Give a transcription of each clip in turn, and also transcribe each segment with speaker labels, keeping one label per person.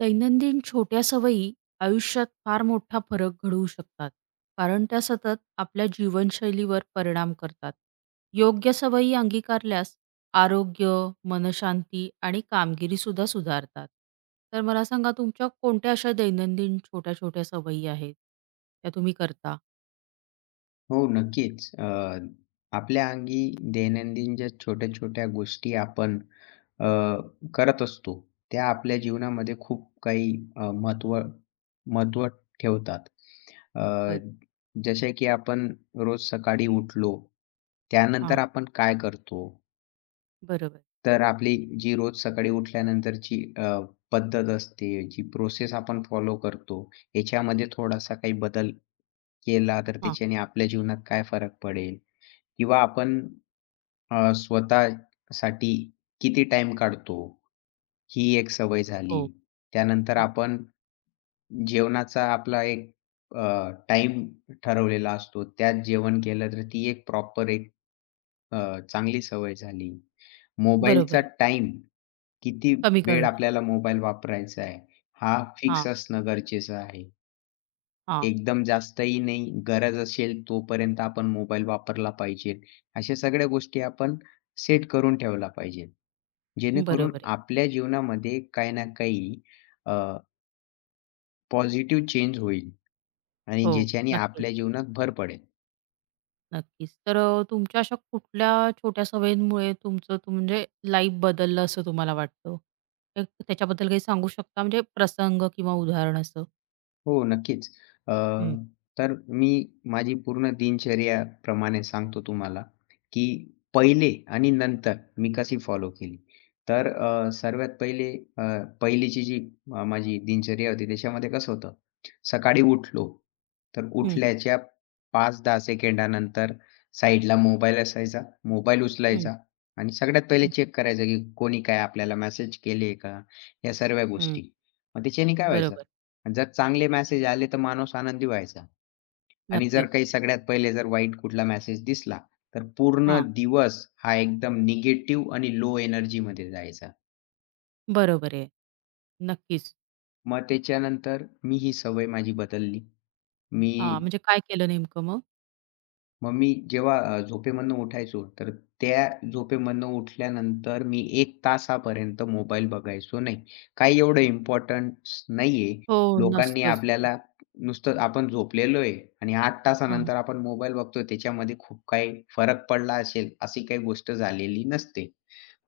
Speaker 1: दैनंदिन छोट्या सवयी आयुष्यात फार मोठा फरक घडवू शकतात कारण त्या सतत आपल्या जीवनशैलीवर परिणाम करतात. योग्य सवयी अंगीकारल्यास आरोग्य, मनशांती आणि कामगिरीसुद्धा सुधारतात. तर मला सांगा तुमच्या कोणत्या अशा दैनंदिन छोट्या-छोट्या सवयी आहेत, त्या तुम्ही करता?
Speaker 2: हो, नक्कीच. आपल्या अंगी दैनंदिन ज्या छोट्या-छोट्या गोष्टी आपण अ, करत असतो, त्या आपल्या जीवनामध्ये खूप काही महत्त्व महत्त्व ठेवतात. अ,
Speaker 1: बरं.
Speaker 2: जसे की आपण रोज सकाळी उठलो,
Speaker 1: हां,
Speaker 2: त्यानंतर आपण काय करतो?
Speaker 1: बरोबर.
Speaker 2: तर आपली जी रोज सकाळी उठल्यानंतरची पद्धत असते, जी प्रोसेस आपण फॉलो करतो, याच्यामध्ये थोडासा काही बदल केला, तर
Speaker 1: हां,
Speaker 2: त्याच्याने आपल्या जीवनात काय फरक पडेल? किंवा आपण स्वतःसाठी किती टाइम काढतो, ही एक सवय
Speaker 1: हो.
Speaker 2: झाली. त्यानंतर
Speaker 1: हां,
Speaker 2: आपण जेवणाचा आपला एक टाईम ठरवलेला असतो. त्यात जेवण केलं तर ती एक प्रॉपर एक चांगली सवय झाली. मोबाईलचा
Speaker 1: बरोबर आहे.
Speaker 2: टाईम, किती
Speaker 1: कमी
Speaker 2: वेळ
Speaker 1: करणं.
Speaker 2: आपल्याला मोबाईल वापरायचा आहे, हा फिक्स
Speaker 1: हां,
Speaker 2: असणं गरजेचं आहे.
Speaker 1: हां.
Speaker 2: एकदम जास्तही नाही, गरज असेल तोपर्यंत आपण मोबाईल वापरला पाहिजे. अशा सगळ्या गोष्टी आपण सेट करून ठेवला पाहिजे. जेणेकरून
Speaker 1: बरोबर आहे.
Speaker 2: आपल्या जीवनामध्ये काही ना काही अ, पॉझिटिव्ह चेंज होईल आणि
Speaker 1: हो,
Speaker 2: ज्याच्याने
Speaker 1: नक्कीच.
Speaker 2: आपल्या जीवनात भर पडेल.
Speaker 1: नक्कीच. तर तुमच्या अशा कुठल्या छोट्या सवयींमुळे तुमचं म्हणजे लाईफ बदललं असं तुम्हाला वाटतं? तर त्याच्याबद्दल काही सांगू शकता? म्हणजे प्रसंग किंवा उदाहरण असं?
Speaker 2: हो, नक्कीच. अ,
Speaker 1: हं,
Speaker 2: तर मी माझी पूर्ण दिनचर्याप्रमाणे सांगतो तुम्हाला, की पहिले आणि नंतर मी कशी फॉलो केली. तर सर्वात पहिले अ, पहिलीची जी माझी दिनचर्या होती त्याच्यामध्ये कसं होतं, सकाळी उठलो, तर
Speaker 1: हं,
Speaker 2: उठल्याच्या 5-10 सेकंदानंतर साईडला मोबाईल असायचा, मोबाईल
Speaker 1: हं,
Speaker 2: उचलायचा आणि सगळ्यात पहिले
Speaker 1: हं,
Speaker 2: चेक करायचं, की कोणी काय आपल्याला मेसेज केले का, या सर्व
Speaker 1: हं.
Speaker 2: गोष्टी. मग त्याच्याने काय
Speaker 1: बरोबर.
Speaker 2: व्हायचं, जर चांगले मेसेज आले, तर माणूस आनंदी व्हायचा आणि जर
Speaker 1: नक्कीच.
Speaker 2: काही सगळ्यात पहिले जर वाईट कुठला मेसेज दिसला, तर पूर्ण
Speaker 1: हां.
Speaker 2: दिवस हा एकदम निगेटिव्ह आणि लो एनर्जीमध्ये जायचा.
Speaker 1: बरोबर आहे. नक्कीच.
Speaker 2: मग त्याच्यानंतर मी ही सवय माझी बदलली. मी
Speaker 1: हां, म्हणजे काय केलं नेमकं मग?
Speaker 2: मग मी जेव्हा झोपेमधनं उठायचो, तर त्या झोपेमधनं उठल्यानंतर मी 1 तासापर्यंत मोबाईल बघायचो नाही. काही एवढं इम्पोर्टन्स नाहीये.
Speaker 1: हो,
Speaker 2: लोकांनी
Speaker 1: नसतंच.
Speaker 2: आपल्याला नुसतं आपण झोपलेलो आहे आणि 8
Speaker 1: हां.
Speaker 2: तासानंतर आपण मोबाईल बघतोय त्याच्यामध्ये खूप काही फरक पडला असेल, अशी काही गोष्ट झालेली नसते.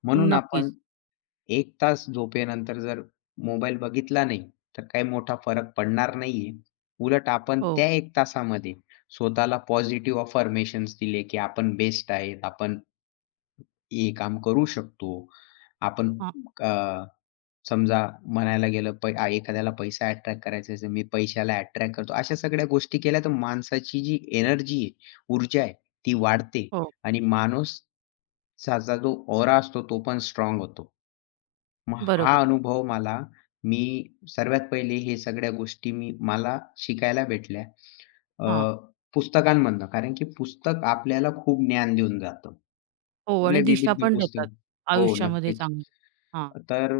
Speaker 2: म्हणून आपण
Speaker 1: नक्कीच.
Speaker 2: 1 तास झोपेनंतर जर मोबाईल बघितला नाही, तर काही मोठा फरक पडणार नाहीये. उलट आपण
Speaker 1: हो.
Speaker 2: त्या 1 तासामध्ये स्वतःला पॉझिटिव्ह अफर्मेशन्स दिले, की आपण बेस्ट आहेत, आपण हे काम करू शकतो. आपण
Speaker 1: हां.
Speaker 2: अ, समजा म्हणायला गेलं एखाद्याला पैसा अट्रॅक्ट करायचा असेल, मी पैशाला अट्रॅक्ट करतो. अशा सगळ्या गोष्टी केल्या तर माणसाची जी एनर्जी आहे, ऊर्जा आहे ती वाढते
Speaker 1: हो.
Speaker 2: आणि माणूस त्याचा जो ऑरा असतो तो पण स्ट्राँग होतो. मग हा
Speaker 1: बरोबर आहे.
Speaker 2: अनुभव मला, मी सर्वात पहिले हे सगळ्या गोष्टी मी मला शिकायला भेटल्या अ,
Speaker 1: हां.
Speaker 2: पुस्तकांमधनं. कारण की पुस्तक आपल्याला खूप ज्ञान देऊन जातं.
Speaker 1: हो आणि
Speaker 2: कुठले
Speaker 1: दिशा
Speaker 2: विविध
Speaker 1: पण
Speaker 2: पुस्तक
Speaker 1: देतात
Speaker 2: हो,
Speaker 1: आयुष्यामध्ये
Speaker 2: नक्कीच.
Speaker 1: चांगली. हां,
Speaker 2: तर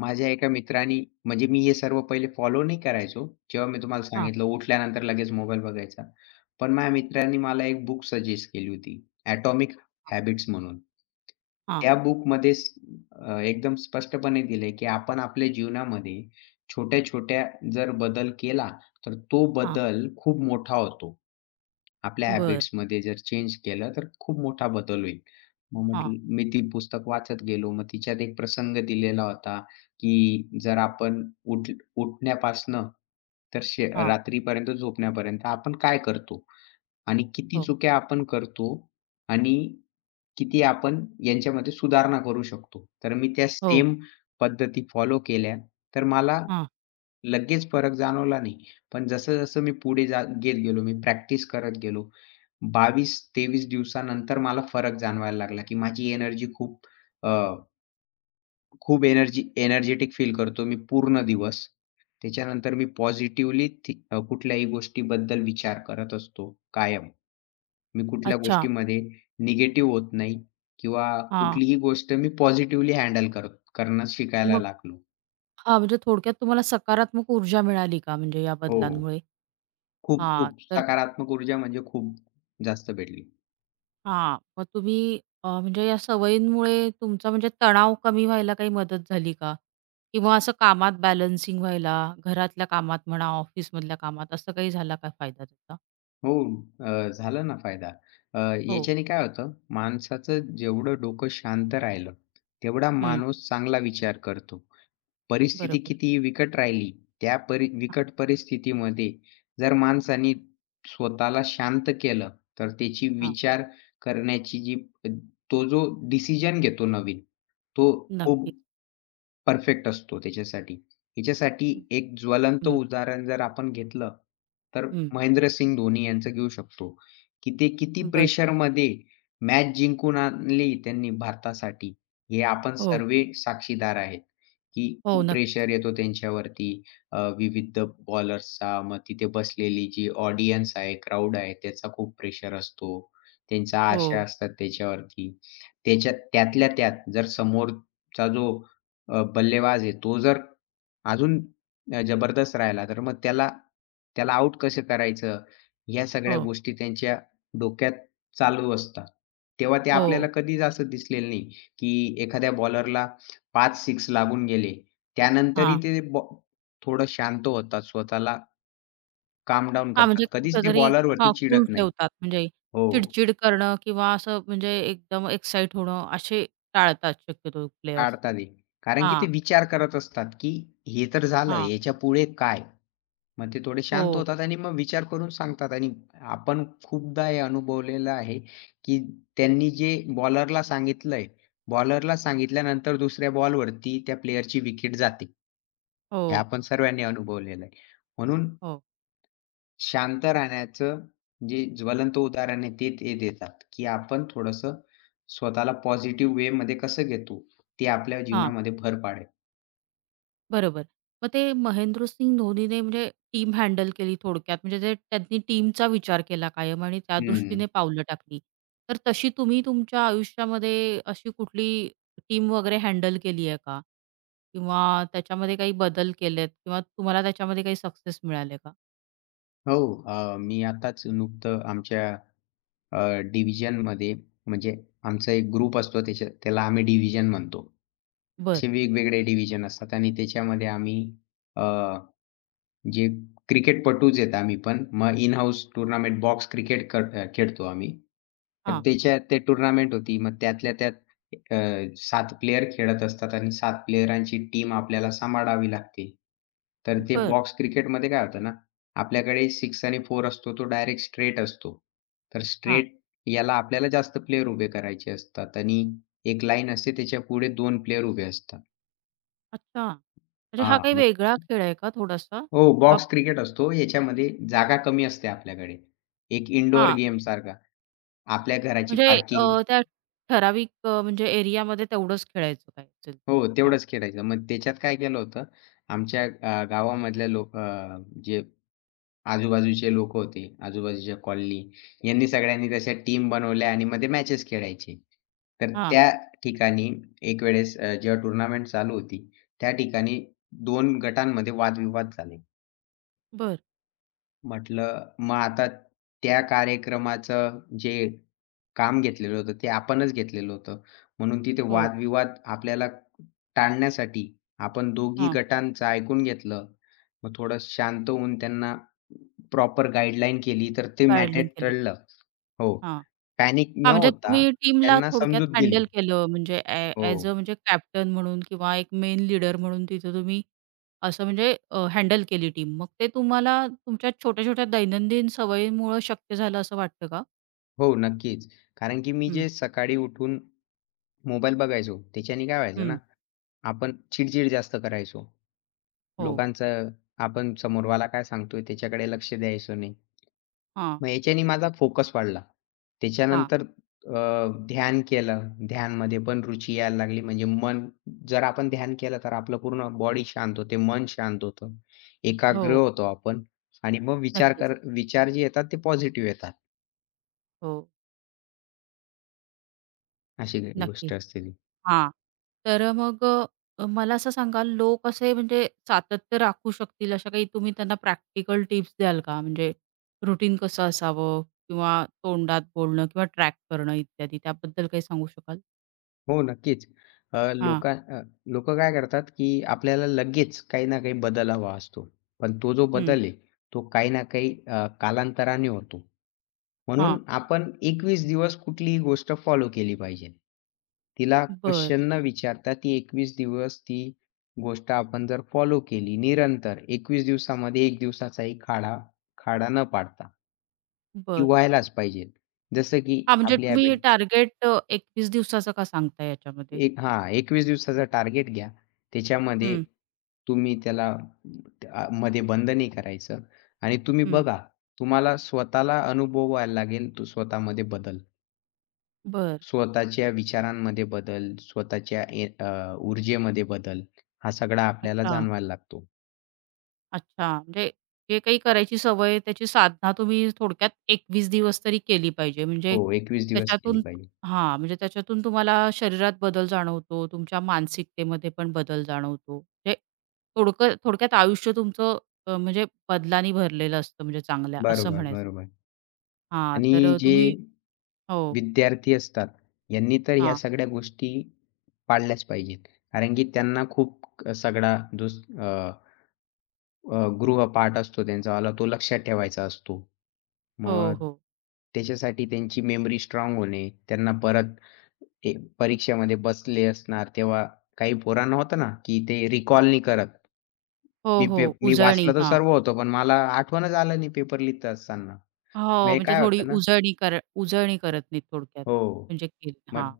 Speaker 2: माझ्या एका मित्राने म्हणजे मी हे सर्व पहिले फॉलो नाही करायचो. जेव्हा मी तुम्हाला
Speaker 1: हां,
Speaker 2: सांगितलं उठल्यानंतर लगेच मोबाईल बघायचा. पण माझ्या मित्रांनी मला एक बुक सजेस्ट केली होती. Atomic
Speaker 1: हां,
Speaker 2: Habits म्हणून.
Speaker 1: हां,
Speaker 2: त्या बुकमध्ये एकदम स्पष्टपणे दिलंय, की आपण आपल्या जीवनामध्ये छोट्या-छोट्या जर बदल केला, तर तो
Speaker 1: हां.
Speaker 2: बदल खूप मोठा होतो. आपल्या
Speaker 1: बरं.
Speaker 2: हॅबिट्समध्ये जर चेंज केलं, तर खूप मोठा बदल होईल. मग
Speaker 1: हां,
Speaker 2: म्हटलं मी ती पुस्तक वाचत गेलो. मग तिच्यात एक प्रसंग दिलेला होता, की जर आपण उठ उठण्यापासनं तर
Speaker 1: हां.
Speaker 2: रात्रीपर्यंत झोपण्यापर्यंत आपण काय करतो? आणि किती
Speaker 1: हो.
Speaker 2: चुक्या आपण करतो आणि किती आपण यांच्यामध्ये सुधारणा करू शकतो. तर मी त्या
Speaker 1: हो,
Speaker 2: सेम पद्धती फॉलो केल्या, तर मला
Speaker 1: हां.
Speaker 2: लगेच फरक जाणवला नाही. पण जसं-जसं मी पुढे घेत गेलो, मी प्रॅक्टिस करत गेलो. 22-23 दिवसानंतर मला फरक जाणवायला लागला, की माझी एनर्जी खूप अ, खूप एनर्जी एनर्जेटिक फील करतो मी पूर्ण दिवस. त्याच्यानंतर मी पॉझिटिव्हली कुठल्याही गोष्टीबद्दल विचार करत असतो कायम. मी कुठल्या
Speaker 1: अच्छा.
Speaker 2: गोष्टीमध्ये निगेटिव्ह होत नाही किंवा
Speaker 1: हां.
Speaker 2: कुठलीही गोष्ट मी पॉझिटिव्हली हँडल कर करणं शिकायला
Speaker 1: मग
Speaker 2: लागलो.
Speaker 1: हां, म्हणजे थोडक्यात तुम्हाला सकारात्मक ऊर्जा मिळाली का म्हणजे या
Speaker 2: हो.
Speaker 1: बदलांमुळे? हां,
Speaker 2: खूप-खूप
Speaker 1: तर
Speaker 2: सकारात्मक ऊर्जा म्हणजे खूप जास्त भेटली.
Speaker 1: हां, मग तुम्ही म्हणजे या सवयींमुळे तुमचा म्हणजे तणाव कमी व्हायला काही मदत झाली का? किंवा असं कामात बॅलन्सिंग व्हायला, घरातल्या कामात म्हणा, ऑफिसमधल्या कामात असं काही झाला का फायदा त्याचा?
Speaker 2: हो. अ, झाला ना फायदा. अ,
Speaker 1: हो.
Speaker 2: याच्याने काय होतं, माणसाचं जेवढं डोकं शांत राहिलं, तेवढा
Speaker 1: हं.
Speaker 2: माणूस चांगला विचार करतो. परिस्थिती
Speaker 1: बरोबर.
Speaker 2: कितीही बिकट राहिली, त्या बिकट परिस्थितीमध्ये जर माणसाने स्वतःला शांत केलं, तर त्याची
Speaker 1: हां.
Speaker 2: विचार करण्याची जी तो जो डिसिजन घेतो नवीन, तो खूप
Speaker 1: नक्कीच.
Speaker 2: परफेक्ट असतो त्याच्यासाठी. हिच्यासाठी एक ज्वलंत
Speaker 1: हं,
Speaker 2: उदाहरण जर आपण घेतलं, तर
Speaker 1: हं.
Speaker 2: महेंद्रसिंग धोनी यांचं घेऊ शकतो, की ते किती
Speaker 1: बरं.
Speaker 2: प्रेशरमध्ये मॅच जिंकून आणली त्यांनी भारतासाठी. हे आपण
Speaker 1: हो,
Speaker 2: सर्व साक्षीदार आहेत, की
Speaker 1: हो.
Speaker 2: खूप
Speaker 1: नक्कीच.
Speaker 2: प्रेशर येतो त्यांच्यावरती. विविध बॉलर्सचा मग तिथे बसलेली जी ऑडियन्स आहे, क्राउड आहे त्याचा खूप प्रेशर असतो. त्यांच्या
Speaker 1: हो,
Speaker 2: आशा असतात त्याच्यावरती. त्याच्यात त्यातल्या त्यात जर समोरचा जो बल्लेबाज आहे, तो जर अजून जबरदस्त राहिला, तर मग त्याला त्याला आउट कसं करायचं? या सगळ्या
Speaker 1: हो,
Speaker 2: गोष्टी त्यांच्या डोक्यात चालू असतात. तेव्हा ते आपल्याला
Speaker 1: हो.
Speaker 2: कधीच असं दिसलेलं नाही, की एखाद्या बॉलरला 5 सिक्स लागून गेले. त्यानंतरही
Speaker 1: हां.
Speaker 2: ते बॉ थोडं शांत होतात, स्वतःला काम डाउन
Speaker 1: हां, म्हणजे
Speaker 2: करतात. कधीच ते
Speaker 1: कुठेतरी
Speaker 2: बॉलरवरती
Speaker 1: हां, कूल
Speaker 2: चिडत नाही.
Speaker 1: ठेवतात. म्हणजे
Speaker 2: हो,
Speaker 1: चिडचिड करणं किंवा असं म्हणजे एकदम एक्साईट होणं असे टाळतात शक्यतो प्लेयर्स.
Speaker 2: टाळतात हे. कारण की
Speaker 1: हां,
Speaker 2: ते विचार करत असतात, की हे तर झालं,
Speaker 1: हां.
Speaker 2: याच्यापुढे काय? मग ते थोडे शांत
Speaker 1: हो,
Speaker 2: होतात आणि मग विचार करून सांगतात आणि आपण खूपदा हे अनुभवलेलं आहे, की त्यांनी जे बॉलरला सांगितलंय, बॉलरला सांगितल्यानंतर दुसऱ्या बॉलवरती त्या प्लेयरची विकेट जाते. हे
Speaker 1: हो,
Speaker 2: आपण सर्वांनी अनुभवलेलं आहे. म्हणून
Speaker 1: हो.
Speaker 2: शांत राहण्याचं जे ज्वलंत उदाहरण आहे ते ते देतात, की आपण थोडंसं स्वतःला पॉझिटिव्ह वेमध्ये कसं घेतो, ते आपल्या
Speaker 1: हां.
Speaker 2: जीवनामध्ये भर पाडेल.
Speaker 1: बरोबर. मग ते महेंद्रसिंग धोनीने म्हणजे टीम हँडल केली थोडक्यात. म्हणजे ते त्यांनी टीमचा विचार केला कायम आणि त्या
Speaker 2: हं.
Speaker 1: दृष्टीने पावलं टाकली. तर तशी तुम्ही तुमच्या आयुष्यामध्ये अशी कुठली टीम वगैरे हँडल केली आहे का? किंवा त्याच्यामध्ये काही बदल केलेत किंवा तुम्हाला त्याच्यामध्ये काही सक्सेस मिळाले का?
Speaker 2: हो. अ, मी आताच नुकतं आमच्या अ, डिव्हिजनमध्ये म्हणजे आमचा एक ग्रुप असतो त्याच्या त्याला आम्ही डिव्हिजन म्हणतो.
Speaker 1: बरं.
Speaker 2: असे वेगवेगळे डिव्हिजन असतात आणि त्याच्यामध्ये आम्ही अ, जे क्रिकेटपटूच आहेत आम्ही पण. मग in house tournament box cricket खेळतो आम्ही. तर
Speaker 1: हां.
Speaker 2: त्याच्या ते टूर्नामेंट होती. मग त्यातल्या त्यात अ, 7 प्लेयर खेळत असतात आणि 7 प्लेयरांची टीम आपल्याला सांभाळावी लागते. तर ते
Speaker 1: बरं.
Speaker 2: बॉक्स क्रिकेटमध्ये काय होतं ना, आपल्याकडे 6 आणि 4 असतो, तो डायरेक्ट स्ट्रेट असतो. तर
Speaker 1: हां.
Speaker 2: स्ट्रेट याला आपल्याला जास्त प्लेयर उभे करायचे असतात आणि एक लाईन असते त्याच्यापुढे 2 प्लेयर उभे असतात.
Speaker 1: अच्छा. म्हणजे हा
Speaker 2: हां,
Speaker 1: काही
Speaker 2: मग
Speaker 1: वेगळा खेळ आहे का थोडासा?
Speaker 2: हो,
Speaker 1: का
Speaker 2: बॉक्स क्रिकेट असतो. याच्यामध्ये जागा कमी असते आपल्याकडे. एक इनडोअर
Speaker 1: हां.
Speaker 2: गेमसारखा. आपल्या घराची
Speaker 1: म्हणजे
Speaker 2: पार्किंग
Speaker 1: त्या ठराविक म्हणजे एरियामध्ये तेवढंच खेळायचं काय असेल?
Speaker 2: हो,
Speaker 1: हां.
Speaker 2: तेवढंच खेळायचं. मग त्याच्यात काय केलं होतं, आमच्या गावामधल्या लोक जे आजूबाजूचे लोक होते, आजूबाजूच्या कॉलनी, यांनी सगळ्यांनी तशा टीम बनवल्या आणि मग मॅचेस खेळायचे. तर
Speaker 1: हां,
Speaker 2: त्या ठिकाणी एक वेळेस जेव्हा टुर्नामेंट चालू होती, त्या ठिकाणी 2 गटांमध्ये वादविवाद झाले.
Speaker 1: बर,
Speaker 2: म्हटलं मग आता त्या कार्यक्रमाचं जे काम घेतलेलं होतं, ते आपणच घेतलेलं होतं. म्हणून तिथे
Speaker 1: हो.
Speaker 2: वादविवाद आपल्याला टाळण्यासाठी आपण दोघी
Speaker 1: हां,
Speaker 2: गटांचं ऐकून घेतलं. मग थोडं शांत होऊन त्यांना प्रॉपर गाईडलाईन केली, तर ते मॅटर
Speaker 1: गाईडलाईन केली.
Speaker 2: टळलं. हो.
Speaker 1: हां.
Speaker 2: पॅनिक न
Speaker 1: हां, म्हणजे
Speaker 2: होता
Speaker 1: तुम्ही टीमला
Speaker 2: त्यांना
Speaker 1: थोडक्यात
Speaker 2: समजूत
Speaker 1: हँडल
Speaker 2: दिली.
Speaker 1: केलं म्हणजे
Speaker 2: हो.
Speaker 1: ॲज अ म्हणजे कॅप्टन म्हणून किंवा एक मेन लीडर म्हणून तिथे तुम्ही असं म्हणजे हँडल केली टीम. मग ते तुम्हाला तुमच्या छोट्या-छोट्या दैनंदिन सवयीमुळं शक्य झालं असं वाटतं का?
Speaker 2: हो, नक्कीच. कारण की मी
Speaker 1: हं,
Speaker 2: जे सकाळी उठून मोबाईल बघायचो, त्याच्याने काय व्हायचं
Speaker 1: हं.
Speaker 2: ना, आपण चिड जास्त करायचो.
Speaker 1: हो.
Speaker 2: लोकांचं आपण समोरवाला काय सांगतोय त्याच्याकडे लक्ष द्यायचो नाही.
Speaker 1: हां,
Speaker 2: मग याच्याने माझा फोकस वाढला.
Speaker 1: हां.
Speaker 2: त्याच्यानंतर ध्यान केलं. ध्यानमध्ये पण रुची यायला लागली. म्हणजे मन जर आपण ध्यान केलं तर आपलं पूर्ण बॉडी शांत होते, मन शांत होतं, एकाग्र
Speaker 1: हो,
Speaker 2: होतो आपण आणि मग
Speaker 1: नक्कीच.
Speaker 2: विचार जे येतात ते पॉझिटिव्ह येतात.
Speaker 1: हो,
Speaker 2: अशी काही गोष्ट
Speaker 1: नक्कीच.
Speaker 2: असते ती.
Speaker 1: हां. तर मग मला असं सांगा लोक असे म्हणजे सातत्य राखू शकतील अशा काही तुम्ही त्यांना प्रॅक्टिकल टिप्स द्याल का? म्हणजे रुटीन कसं असावं किंवा तोंडात बोलणं किंवा ट्रॅक करणं इत्यादी त्याबद्दल काही सांगू शकाल?
Speaker 2: हो, नक्कीच. अ,
Speaker 1: हां,
Speaker 2: लोका अ, लोकं काय करतात, की आपल्याला लगेच काही ना काही बदल हवा असतो. पण तो जो
Speaker 1: हं,
Speaker 2: बदल आहे, तो काही ना काही कालांतराने होतो.
Speaker 1: हां.
Speaker 2: म्हणून आपण 21 दिवस कुठलीही गोष्ट फॉलो केली पाहिजे. तिला
Speaker 1: बरं,
Speaker 2: क्वेशन न विचारता ती 21 दिवस ती गोष्ट आपण जर फॉलो केली निरंतर 21 दिवसामध्ये 1 दिवसाचाही खाडा खाडा न पाडता, ती
Speaker 1: बरं.
Speaker 2: व्हायलाच पाहिजे. जसं की
Speaker 1: हां, म्हणजे
Speaker 2: आपली
Speaker 1: तुम्ही
Speaker 2: हॅबिट
Speaker 1: टार्गेट 21 दिवसाचं का सांगताय याच्यामध्ये?
Speaker 2: एक हां, 21 दिवसाचा टार्गेट घ्या. त्याच्यामध्ये
Speaker 1: हं,
Speaker 2: तुम्ही त्याला मध्ये बंद नाही करायचं आणि तुम्ही
Speaker 1: हं.
Speaker 2: बघा, तुम्हाला स्वतःला अनुभवायला लागेल तो स्वतःमध्ये बदल.
Speaker 1: बरं.
Speaker 2: स्वतःच्या विचारांमध्ये बदल, स्वतःच्या ऊर्जेमध्ये बदल हा सगळा आपल्याला
Speaker 1: अच्छा.
Speaker 2: जाणवायला लागतो.
Speaker 1: अच्छा. म्हणजे जे काही करायची सवय आहे, त्याची साधना तुम्ही थोडक्यात 21 दिवस तरी केली पाहिजे. म्हणजे
Speaker 2: हो, 21 दिवस केली
Speaker 1: त्याच्यातून
Speaker 2: पाहिजे.
Speaker 1: हां, म्हणजे त्याच्यातून तुम्हाला शरीरात बदल जाणवतो, तुमच्या मानसिकतेमध्ये पण बदल जाणवतो. म्हणजे थोडक्यात आयुष्य तुमचं म्हणजे बदलांनी भरलेलं असतं म्हणजे चांगल्या असं
Speaker 2: बरोबर,
Speaker 1: म्हणायचं.
Speaker 2: बरोबर.
Speaker 1: हां,
Speaker 2: आणि
Speaker 1: तर
Speaker 2: जे
Speaker 1: तुम्ही हो.
Speaker 2: विद्यार्थी असतात, यांनी तर ह्या
Speaker 1: हां.
Speaker 2: सगळ्या गोष्टी पाळल्याच पाहिजेत. कारण की त्यांना खूप सगळा जो स- अ, अ, गृहपाठ असतो त्यांचावाला तो लक्षात ठेवायचा असतो.
Speaker 1: हो,
Speaker 2: मग
Speaker 1: हो.
Speaker 2: त्याच्यासाठी त्यांची मेमरी स्ट्राँग होणे, त्यांना परत ए परीक्षेमध्ये बसले असणार तेव्हा काही पोरांना होतं ना, की ते रिकॉल नाही करत.
Speaker 1: हो, हो.
Speaker 2: मी
Speaker 1: उजळणी.
Speaker 2: वाचलं तर
Speaker 1: हां.
Speaker 2: सर्व होतं, पण मला आठवणच आलं नाही पेपर लिहीत असताना. मग
Speaker 1: हो,
Speaker 2: हे
Speaker 1: म्हणजे
Speaker 2: काय
Speaker 1: थोडी
Speaker 2: होतं ना.
Speaker 1: उजळणी करत नाहीत थोडक्यात.
Speaker 2: हो.
Speaker 1: म्हणजे केली. हां,
Speaker 2: मग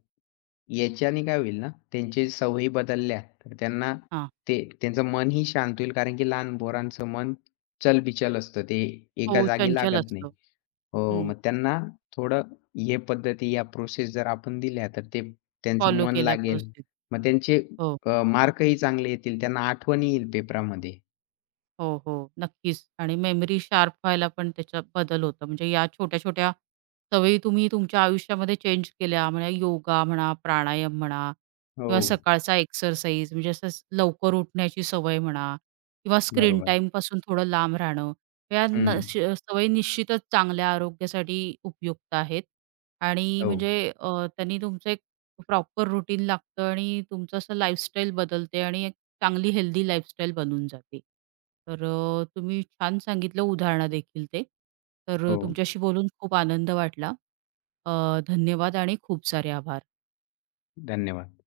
Speaker 2: याच्याने काय होईल ना, त्यांची सवयी बदलल्या तर त्यांना
Speaker 1: हां.
Speaker 2: ते त्यांचं मनही शांत होईल कारण की लहान पोरांचं मन चलबिचल असतं. ते एका
Speaker 1: हो,
Speaker 2: जागी
Speaker 1: चंचल
Speaker 2: लागत नाही.
Speaker 1: असतं.
Speaker 2: हो,
Speaker 1: हं.
Speaker 2: मग त्यांना थोडं हे पद्धती या प्रोसेस जर आपण दिल्या तर ते त्यांचं
Speaker 1: फॉलो
Speaker 2: मन
Speaker 1: केल्या
Speaker 2: लागेल.
Speaker 1: व्यवस्थित.
Speaker 2: मग त्यांचे
Speaker 1: हो,
Speaker 2: मार्कही चांगले येतील. त्यांना आठवण येईल पेपरामध्ये.
Speaker 1: हो, हो. नक्कीच आणि मेमरी शार्प व्हायला पण त्याच्यात बदल होतो. म्हणजे या छोट्या-छोट्या सवयी तुम्ही तुमच्या आयुष्यामध्ये चेंज केल्या म्हणजे योगा म्हणा, प्राणायाम म्हणा
Speaker 2: हो,
Speaker 1: किंवा सकाळचा एक्सरसाइज म्हणजे असं लवकर उठण्याची सवय म्हणा किंवा स्क्रीन
Speaker 2: बरोबर.
Speaker 1: टाईमपासून थोडं लांब राहणं. या
Speaker 2: हं.
Speaker 1: न श सवयी निश्चितच चांगल्या आरोग्यासाठी उपयुक्त आहेत आणि
Speaker 2: हो,
Speaker 1: म्हणजे त्यांनी तुमचं एक प्रॉपर रुटीन लागतं आणि तुमचं असं लाईफस्टाईल बदलते आणि चांगली हेल्दी लाईफस्टाईल बनून जाते. तर तुम्ही छान सांगितलं उदाहरणं देखील ते. तर
Speaker 2: हो.
Speaker 1: तुमच्याशी बोलून खूप आनंद वाटला. धन्यवाद आणि खूप सारे आभार.
Speaker 2: धन्यवाद.